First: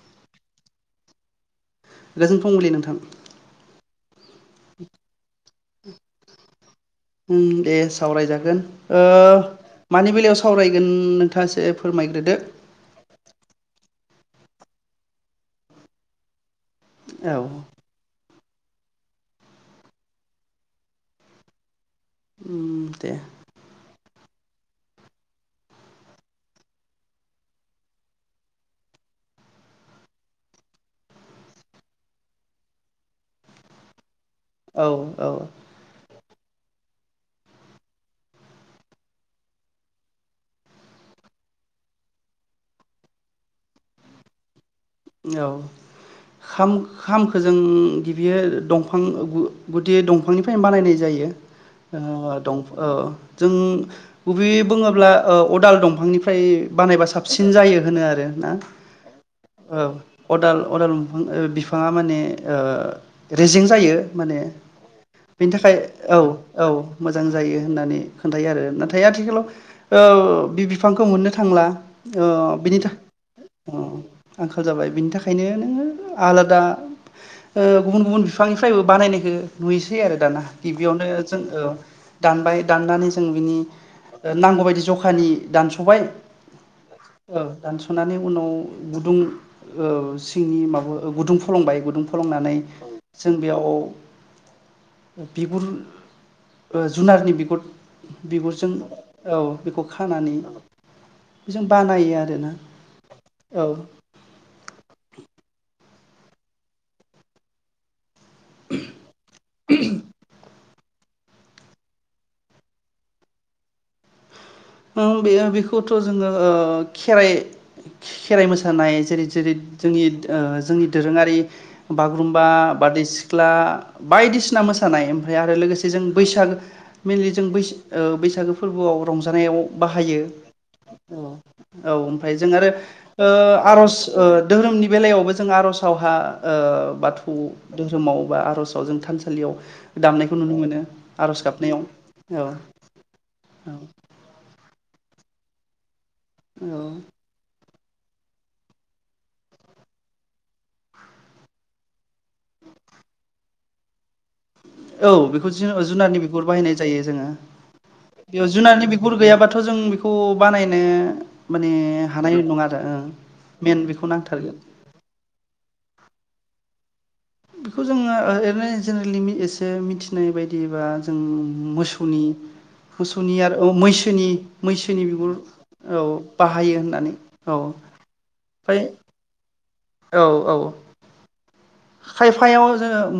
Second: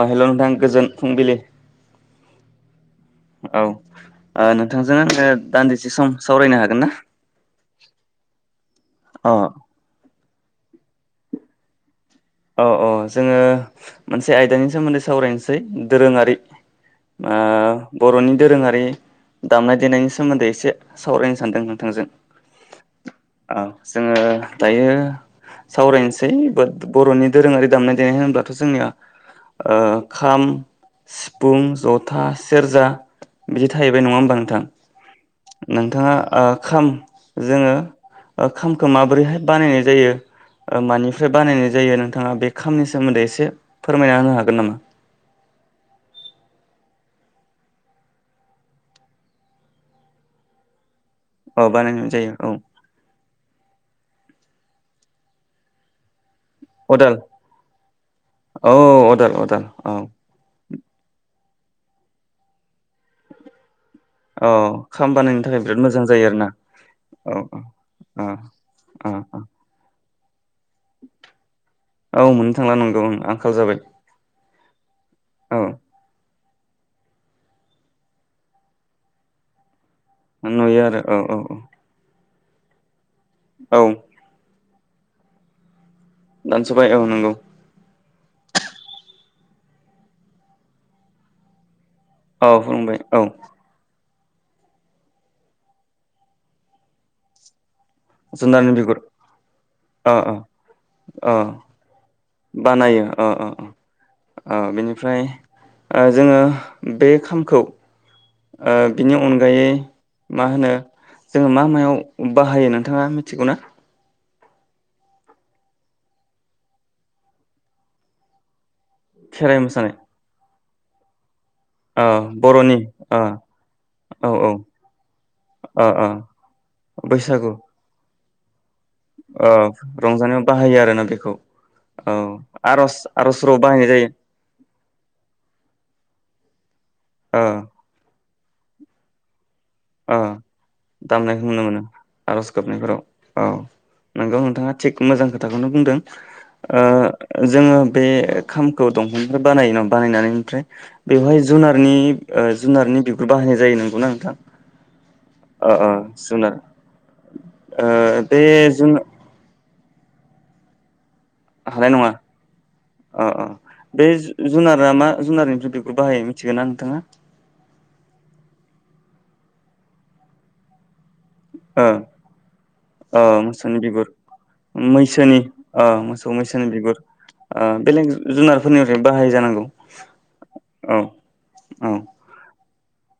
अ hello नोंथां गोजोन फुंबिलि। गोजोन फुंबिलि नोंथां। औ ओ नोंथांजों आङो दान्दिसे सम सावरायनो हागोन ना? उम दे सावरायजागोन ओ अ मानि बेलायाव साव सावरायगोन नोंथाङा एसे फोरमाय। औ औ जोङो मोनसे आयदानि सोमोन्दै सावरायनोसै दोरोङारि औ। ओ बर'नि दोरोङारि दामनाय देनायनि सोमोन्दै एसे सावरायनो सानदों नोंथांजों। दे। औ जोङो दायो सावरायनोसै बात बर'नि दोरोङारि दामनाय देनाय होनोब्लाथ' जोंनिया ओ खाम सिफुं जथा सेरजा बिदि थाहैबाय नङा होमबा नोंथां। औ औ नोंथाङा ओ खाम जोङो ओ खामखो माबोरैहाय बानायनाय जायो ओ मानिफ्राय बानायनाय जायो नोंथाङा बे खामनि सोमोन्दै एसे फोरमायना होनो हागोन नामा? औ खाम खामखो जों गिबियो दंफां गु गुदि दंफांनिफ्रायनो बानायनाय जायो। औ यो बानायनाय जायो ओ औ दं ओ जों बै बुङोब्ला ओ अदाल दंफांनिफ फ्राय बानायबा अदाल साबसिन जायो होनो आरो ना। औ अदाल अदाल औ अदाल अदाल दंफां। ओ बिफाङा माने ओ रेजें जायो। माने औ खाम बानायनो बेनि थाखाय बिराद मोजां औ जायो आरोना औ मोजां औ जायो होननानै औ खोन्थायो आरो नाथाय औ आथिखालाव औ बि बिफांखौ मोननो थांला औ औ मोननो ओ थांला बिनि नंगौ ओं आंखाल जाबाय थाखाय आंखाल जाबाय। बिनि थाखायनो औ नोङो आलाद दा ओ गुबुन गुबुन बिफांनिफ्रायबो बानायनायखो नुयोस सै आरो दाना नुयो आरो गिबियावनो औ औ औ जोङो दानबाय दाननानै जो जों बिनि औ ओ नांगौ बायदि स जखानि दानस'बाय। दानस'बाय नंगौ औ दानस'नानै उनाव गुदुं औ सिंनि माबो ओ गुदुं फलंबाय गुदुं। औ फलंनानै फोरोंबाय औ जों बेयाव बिगुर ओ जुनारनि बिगुर। बिगुरजों जुनारनि बिगुर औ बेखौ अ अ खानानै अ बेजों बानायो आ बानायो ओ ओ ओ। ओ बेनिफ्राय ओ जोङो बे खामखौ ओ बिनि अनगायै मा होनो? जोङो मा मायाव बाहायो नोंथाङा मिथिगौ ना? ओं बेयो बेखौथ' जोङो ओ खेराइ खेराइ मोसा सानाय जेरै जेरै खेराइ मोसानाय जोंनि ओ जोंनि दोरोङारि ओ बागुरुम्बा बर'नि बारदै ओ सिख्ला औ औ बायदिसिना मोसानाय ओमफ्राय आरो ओ लोगोसे जों ओ बैसागो मेनलि जों बैसागु बैस बैसा बैसागो फोरबोआव ओ रंजानायाव बाहायो रंजानायाव बाहायो आरोना बेखौ औ औ ओमफ्राय जों आरो आर'ज आर'जफोराव ओ बाहायनाय आर'ज जायो ओ दोहोरोमनि बेलायावबो जों आर'जावहा ओ बाथौ ओ धोहोरोमाव बा आर'जाव जों थानसालियाव ओ दामनायखौ नुनो मोनो आर'ज दामनायखौ नुनो मोनो गाबनायाव औ आर'ज गाबनायफोराव औ नोंगौ नोंथाङा थिग मोजां खोथाखौनो बुंदों औ ओ जोङो बे खामखौ दंफांनिफ्राय बानायो न बानायनानै ओमफ्राय बेवहाय जुनारनि ओ जुनारनि बिगुर बाहायनाय जायो नंगौना नोंथां औ बेखौ ओ जु ओ जुनारनि बिगुर जुनार बाहायनाय जायो जोङो ओ बे बेयाव जुनारनि जुन बिगुर गैयाबाथ' जों बे खौ बानायनो माने हानाय नङा नङा आरो ओं औ अ मेन बेखौ बे नांथारगोन जुनारा मा जुनारनिफ्राय बेखौ बाहाय मिथिगोन ना नोंथाङा बेखौ जोङो ओरैनो जेनेरेलि एसे मिथिनाय बायदिबा जों ओ मोसौनि अ आरो औ मोसौनि बिगुर मैसोनि बिगुर मैसोनि ओ औ मोसौ मैसोनि बाहायो बिगुर होननानै औ ओ बेलेग ओमफ्राय जुनारफोरनिफ्रायबो बाहायो जानांगौ औ औ औ खायफायाव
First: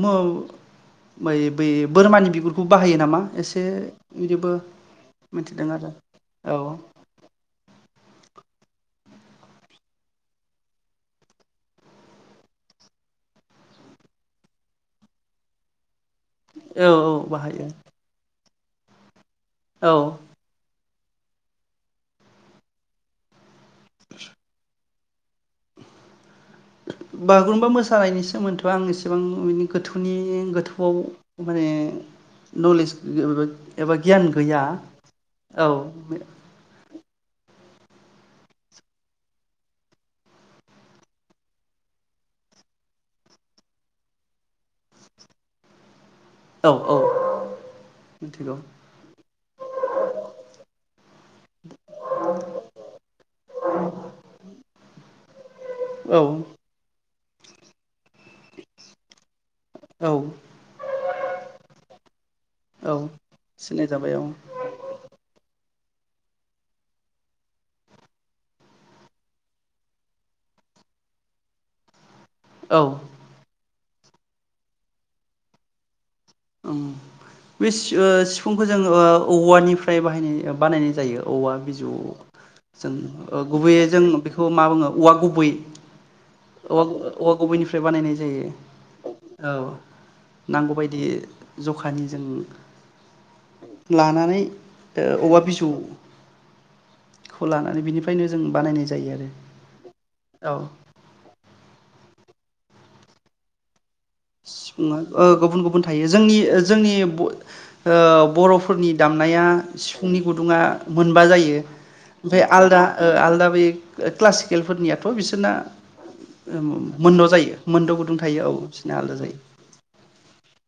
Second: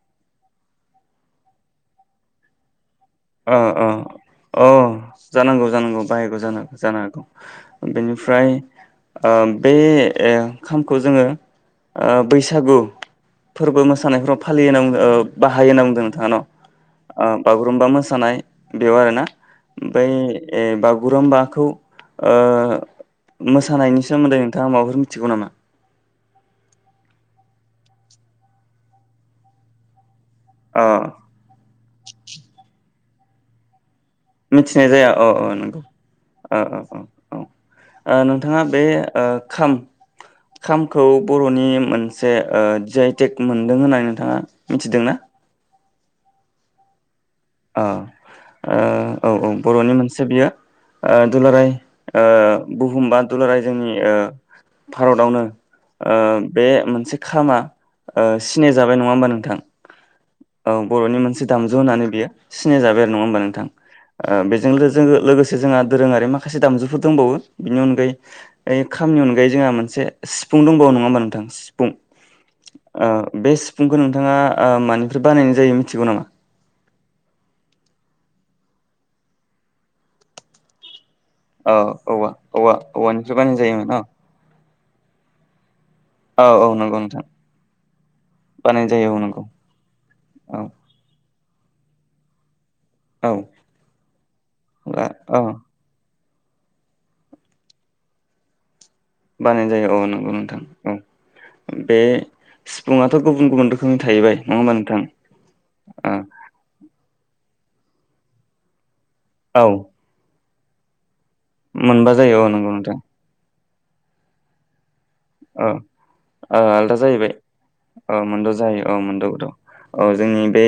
म बै बोरमानि बिगुरखौ बाहायो नामा अ एसे अ बिदिबो अ जानांगौ मिथिदों आरो जानांगौ बाहायग जा औ जानो हागौ बेनिफ्राय ओ बे ए खामखौ जोङो ओ बैसागु फोरबो मोसानायफोराव फालियोहोनना बुंदों ओ बाहायो होनना बुंदों नो थाङान' औ औ ओ बाहायो बागुरुम्बा मोस ओ बेयाव आरोना औ बैय बा बागुरुम्बाखौ ओ मोसानायनि सोमोन्दै नोंथाङा माबाफोर थिगौ नामा बागुरुम्बा मोसानायनि सोमोन्दै आं एसेबां मेनि गोथौनि बे अ गोथौआव माने न'लेस एबा गि मिथिनाय जाया औ औ नंगौ औ औ ओ नोंथाङा बे ओ खाम खामखौ बर'नि मोनसे ओ जि आइ टेक मोनदों होननानै नोंथाङा मिथिदों ना? औ-औ ओ ओ औ-औ बर'नि मोन से बियो ओ दुलाराय ओ बुहुम बा दुलाराय जोंनि ओ भारतावनो। ओ औ बे मोनसे खामा ओ सिनाय जाबाय नङा होमबा नोंथां। औ औ बर'नि मोनसे दामजु होननानै बियो। सिननाय औ जाबाय आरो नङा होमबा नोंथां सिनाय जाबाय औ ओ बेजों जोङो लोगोसे जोंहा दोरोङारि माखासे दामजुफोर दंबावो बिनि अनगायै यै खामनि अनगायै जोंहा मोनसे सिफुं दंबावो नङा होनबा नोंथां सिफुं। औ ओ बे सि फुंखौ नोंथाङा ओ मानिफ्राय बानायनाय जायो मिथिगौ नामा? ओं बे ओ सि-सिफुंखौ जों ओ औवानिफ्राय बाहायनाय बानायनाय जायो। औवा औ बिजौ औवा औवा जों औवानिफ्राय ओ बानायनाय गुबैयै जों जायोमोन बेखौ मा बुङो? औवा गुबै। औ औवा गुबैनिफ्राय बानायनाय जायो बानायनाय जायो नंगौ औ औ नांगौबायायदि। जखानि जों। औ लानानै ओ औवा औ बिजौ। खौ लानानै बिनिफ्रायनो जों बानायनाय जा बानायनाय जायो औ नंगौ नोंथां औ बे। सिफुंआथ' गुबुन गुबुन रोखो सिफुंङा ओ गुबुन गुबुन थायो जोंनि जोंनि बय ओ बर'फोरनि। दामनाया औ सिफुंनि गुदुं गुदुंआ मोन बा जायो मोनबा जायो ओमफ्राय औ नंगौ आलादा नोंथां ओ आलदा बै। ओ क्लासिकेलफोरनिया। थ' बिसोरना औ आलदा मोनद' जाहैबाय जायो मोनद' गुदुं थायो मोनद' जायो औ। औ आलादा मोनद' गुदुं जायो औ जोंनि बे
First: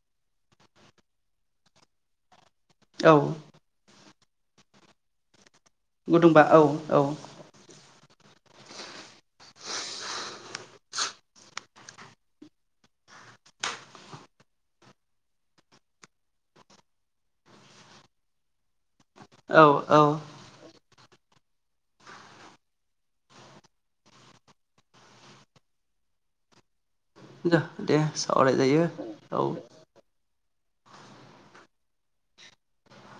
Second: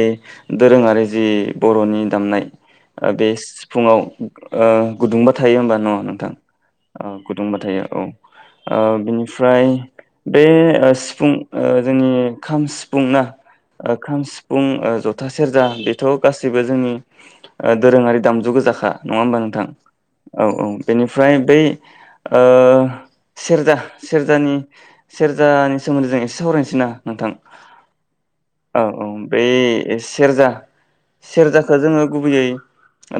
दोरोङारि जि बर'नि दामनाय। ओ औ बे सिफुंङाव ओ गुदुंबा। थायो होमबा नङा नोंथां गुदुंबा औ औ अ गुदुंबा थायो औ। ओ बिनि ओमफ्राय बे ओ सिफुं ओ जोंनि खाम, सिफुं ना खाम सिफुं ओ जथा सेरजा बेथ' गासैबो जोंनि ओ दोरोङारि दामजु गोजाखा। नङा होमबा नोंथां औ औ। बेनिफ्राय बे ओ सेरजा सेरजानि सेरजानि सोमोन्दै जों एसे सावरायनोसै ना नोंथां दे औ सावरायजायो औ बै सेरजा सेरजाखो जोङो गुबैयै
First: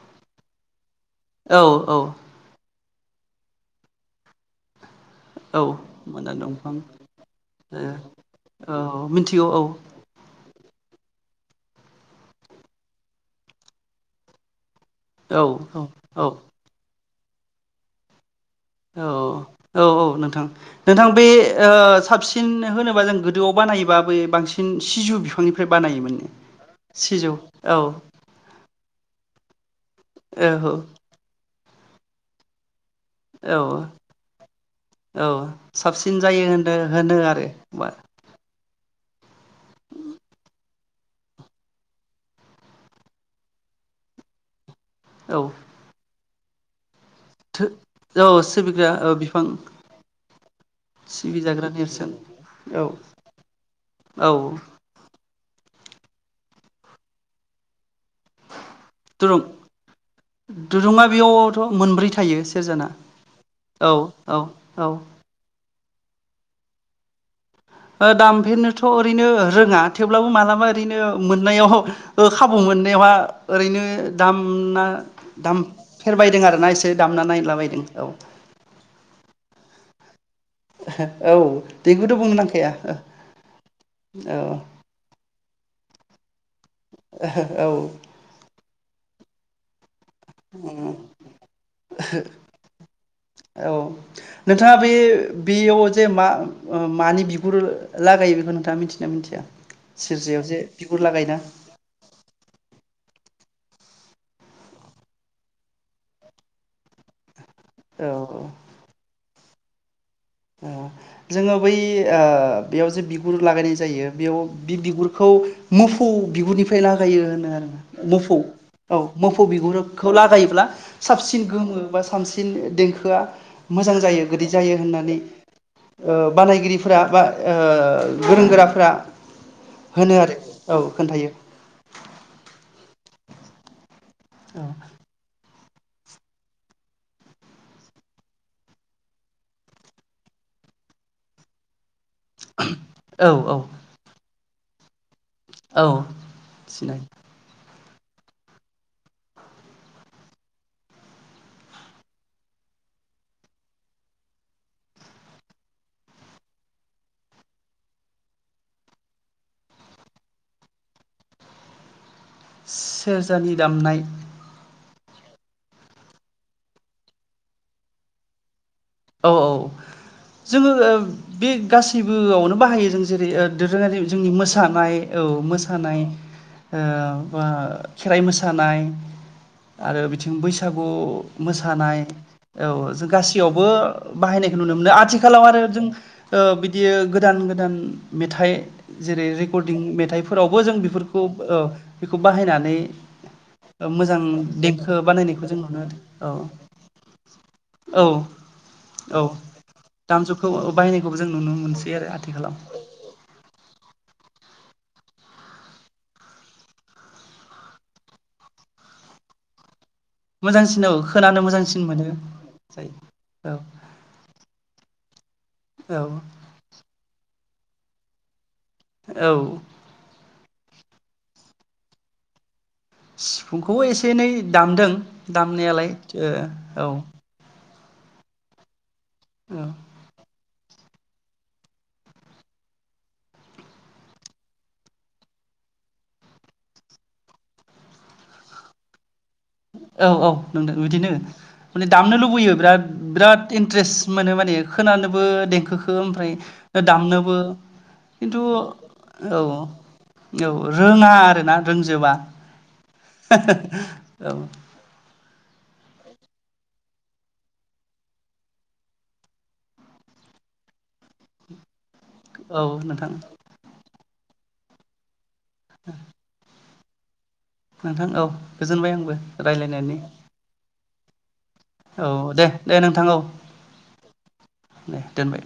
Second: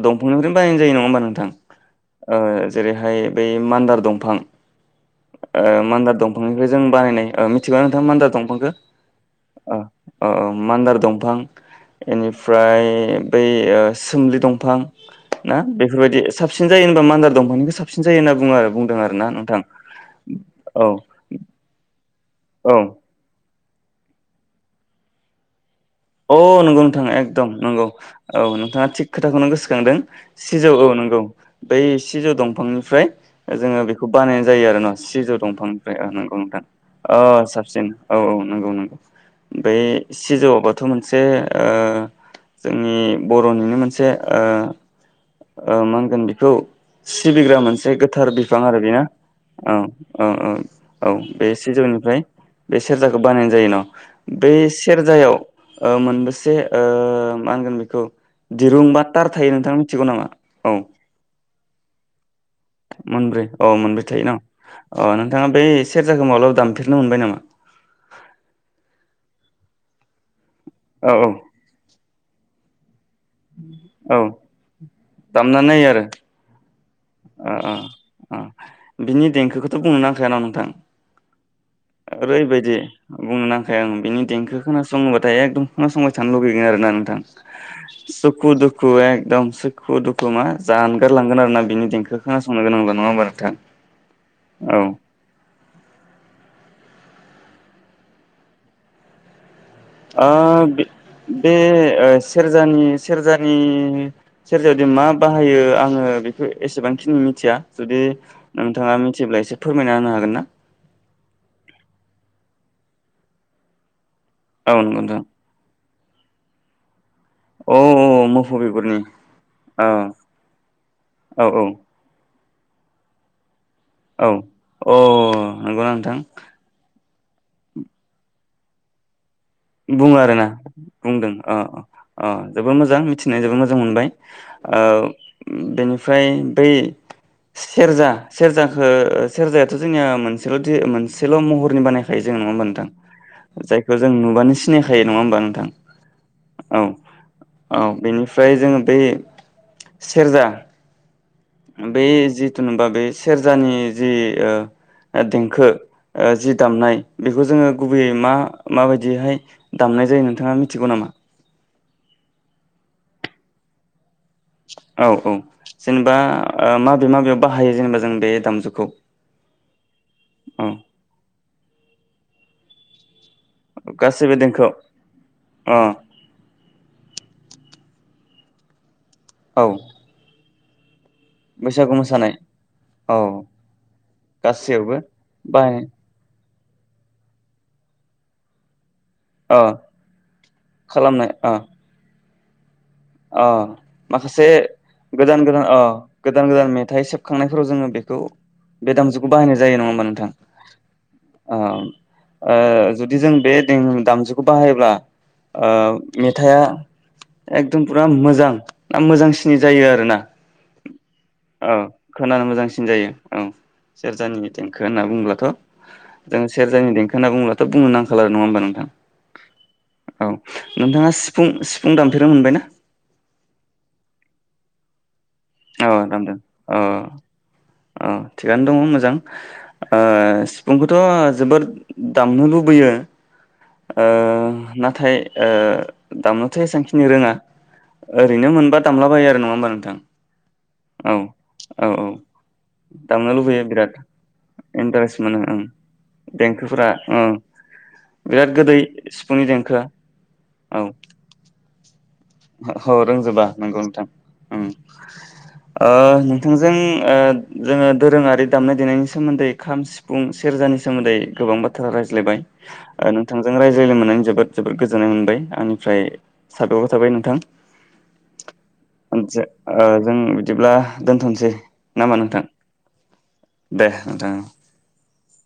दंफांनिफ्रायनो बायनाय जायो न नङा होमबा नोंथां औ औ ओ जेरैहाय बै मान्दार दंफां औ ओ मान्दार मोना दंफांनिफ्राय दंफां जों बानायनाय ओ मिथिगौ ना नोंथां मान्दार दंफांखो? औ मिथिगौ औ ओ औ औ। मान्दार दंफां इनिफ्राय बै ओ सोमलि दंफां औ ना औ बेफोरबायदि औ साबसिन जायो होमबा मान्दा दंफांनिखौ साबसिन जायो होनना बु बुङो आरो बुंदों आरोना औ नोंथां। औ नोंथां, औ नोंथां बे ओ साबसि सिन औ होनोबा जों गो जौ आव बानायोबा बै बांसिन सिजौ बिफांनि अ' नोंगौ नोंथां एकदम नोंगौ औ नोंथाङा थिक खोथाखौनो गोसो खांदों सिजौ औ नोंगौ। बै सिजौ दंफांनि फ्राय जोङो औ बेखौ बानायनाय जायो आरो ना सिजौ औ दंफांनिफ्राय ओ साबसिन नोंगौ जायो नोंथां होनो होनो ओ आरो बा साबसिन औ औ नोंगौ नोंगौ। बे सिजौआवबो थ' मोनसे ओ जोंनि बर'निनो मोनसे ओ औ ओ मा होनगोन बि खौ सिबिग्रा थो मोनसे गोथार औ बिफां आरो सिबिग्रा बेना ओ बिफां औ, औ औ, औ बे सिबिजाग्रा नेरसोन सिजौनिफ्राय बे औ सेरजाखौ बानायनाय जायो औ न' बे सेरजायाव ओ मोनबेसे ओ मा होनगोन बेखौ दिरुं बा थार दुरुं थायो नोंथां मिन्थिगौ नामा औ दुरुङा बेयावथ' मोनब्रै थायो सेरजाना मोनब्रै औ मोनब्रै थायो न' औ औ ओ नोंथाङा बे सेरजाखौ माब्लाबा दामफेरनो मोनबाय नामा? ओ दामफेरनोथ' ओरैनो रोङा थेवब्लाबो माला बा ओरैनो औ औ मोननायाव ओ खा औ मोननायावहा ओरैनो औ दामना दाम दामनानै नायो आरो फेरबायदों आरोना एसे से दामना ओ नायलाबायदों औ। बुङोना जोंहानाव ना नोंथां औ देंखौथ' बुंनो नांखाया ओरैबायदि बुंनो नांखाया आं बिनि औ देंखो खोनासङोबाथाय एकदम खोनासंबाय थानो लुबैयो आरो ना नोंथां औ सुखु दुखु एकदम सुखु दुखु मा जानगारलांगोन आरो ना बिनि देंखो खोनासंनो गोनांब्ला नङा होमबा नोंथां औ नोंथाङा औ बे बेयाव जे मा ओ मानि बिगुर लागायो बेखौ नोंथाङा मिथियोना मिथिया ओ सेरजायाव जे बिगुर लागायोना बे सेरजानि सेरजा नि सेरजायावदि मा बाहायो आङो बेखौ एसेबांखिनि मिथिया। जुदि औ औ नोंथाङा मिथिब्ला एसे फोरमायना होनो हागोन ना ओ जोङो बै बेयाव जे बिगुर लागायनाय जायो बेयाव औ बि नंगौ नोंथां बिगुरखौ मुफु बिगुरनिफ्राय ला यो होनो आरो औ ना ओ औ मोफौ औ बिगुरनि मोफौ मोफौ औ बिगुरखौ लागायोब्ला साबसिन औ औ गोमो बा साबसिन सिन देंखोआ मोजां जायो औ गोदै जायो अ होननानै नंगौना ओ नोंथां बानायगिरिफोरा माबा ओ गोरों गोराफोरा होनो बुङो आरो आरोना औ खोन्थायो बुंदों अ अ औ जोबोद मोजां मोजां मिथिना जोबोद मोजां मोनबाय औ ओ बेनिफ्राय बै सेरजा, सेरजाखौ सेरजायाथ' जोंनिया मोनसेल' मोनसेल' महरनि बानायखायो जों नुनो मोनदों औ औ जायखौ जों नुबानो सिनायखायो नङा होमबा नोंथां औ औ सिनायो औ बेनिफ्राय जोङो बै सेरजा बै जिथुुनबा बे सेरजानि जि देंखो जि दामनाय बेखौ जोङो गुबैयै मा माबायदिहाय दामनाय जायो नोंथाङा मिथिगौ नामा? सेरजानि दामनाय औ औ जेनेबा माबे माबेयाव बाहायो जेनेबा जों बे दामजुखौ? औ औ औ जोङो ओ बे गासैबो बोआवनो बाहायो जों जेरै दोरोङारि जोंनि गासैबो देंखोआव मोसानाय औ अ मोसानाय ओ बा खेराइ मोसानाय औ आरो बिथिं बैसाग सागु मोसानाय औ जों औ गासैयावबो बाहायनायखौ नुनो मोनो गासैयावबो आथिखालाव आरो बाहायनाय जों ओ बि बियो गोदान गोदान मेथाइ जेरै अ रेकर्डिं मेथाइफोरावबो जों बेफोरखौ खालामनाय अ ओ बेखौ बाहायनानै अ मोजां माखासे देंखो गोदान बानायनायखौ जों गोदान अ नुनो औ गोदान गोदान मेथाइ सेबखांनायफोराव जोङो औ बेखौ बे औ दामजुखौ बाहायनाय जायो नङा होमबा नोंथां दामजुखौ बाहायनायखौबो जों नुनो ओ मोनसै आरो आथिखालाव ओ जुदि जों बे दामु बिखौ बाहायोब्ला ओ मेथाया फुंरा मोजां मोजांसिनै जायो आ रोना मोजांसिन औ खोनानो औ मोजांसिन मोनो खोनानो मोजांसिन जायो औ सेरजानि देंखो होनना बुङोब्लाथ औ जों सेरजानि देंखो होनना बुंंब्ला दा बुंनो नांखाला नङा ओमबा नों औ नोंथाङा सिफुं सिफुं दामफेरनो मोनबाय ना सिफुंखौ एसे एनै दामदों औ दामनायालाय ओ औ अ थिगानो दङ मोज जां औ ओ सिफुंखौथ जोबोद दामनो लुबैयो ओ नाथाय ओ दामनोथ एसेबांखिनि रोङा ओरैनो मोनबा दामला बायो आरो नङा होमबा नोंथां औ औ नंदों बिदिनो औ औ माने औ दामनो लुबैयो बिराद दामनो बिराद लुबैयो बिराद इन्टारेस्ट मोनो माने इन्टारेस्ट खोनानोबो मोनो ओं देंखोखो ओमफ्राय देंखोफोरा ओं दामनोबो खिथु बिराद गोदै औ सिफुंनि देंखोआ औ रोङा आरोना रोंजोबा औ रोंजोबा नंगौ नोंथां औ ओं ओ नोंथांजों जोङो दोरोङारि दामनाय देनायनि सोमोन्दै खाम सिफुं सेरजानि सोमोन्दै गोबां बा थ्रा रायज्लायबाय औ नोंथां नोंथांजों रायज्लाय मोननानै जोबोद जोबोद गोजोननाय मोनबाय आंनिफ्राय थाथबाय थाबाय नोंथां नोंथां औ गोजोनबाय आंबो जो ओ रायलायनायनि जों बिदिब्ला दोनथनोसै। औ नामा नोंथां दे दे नोंथां औ दे नोंथां दे। दोनबाय।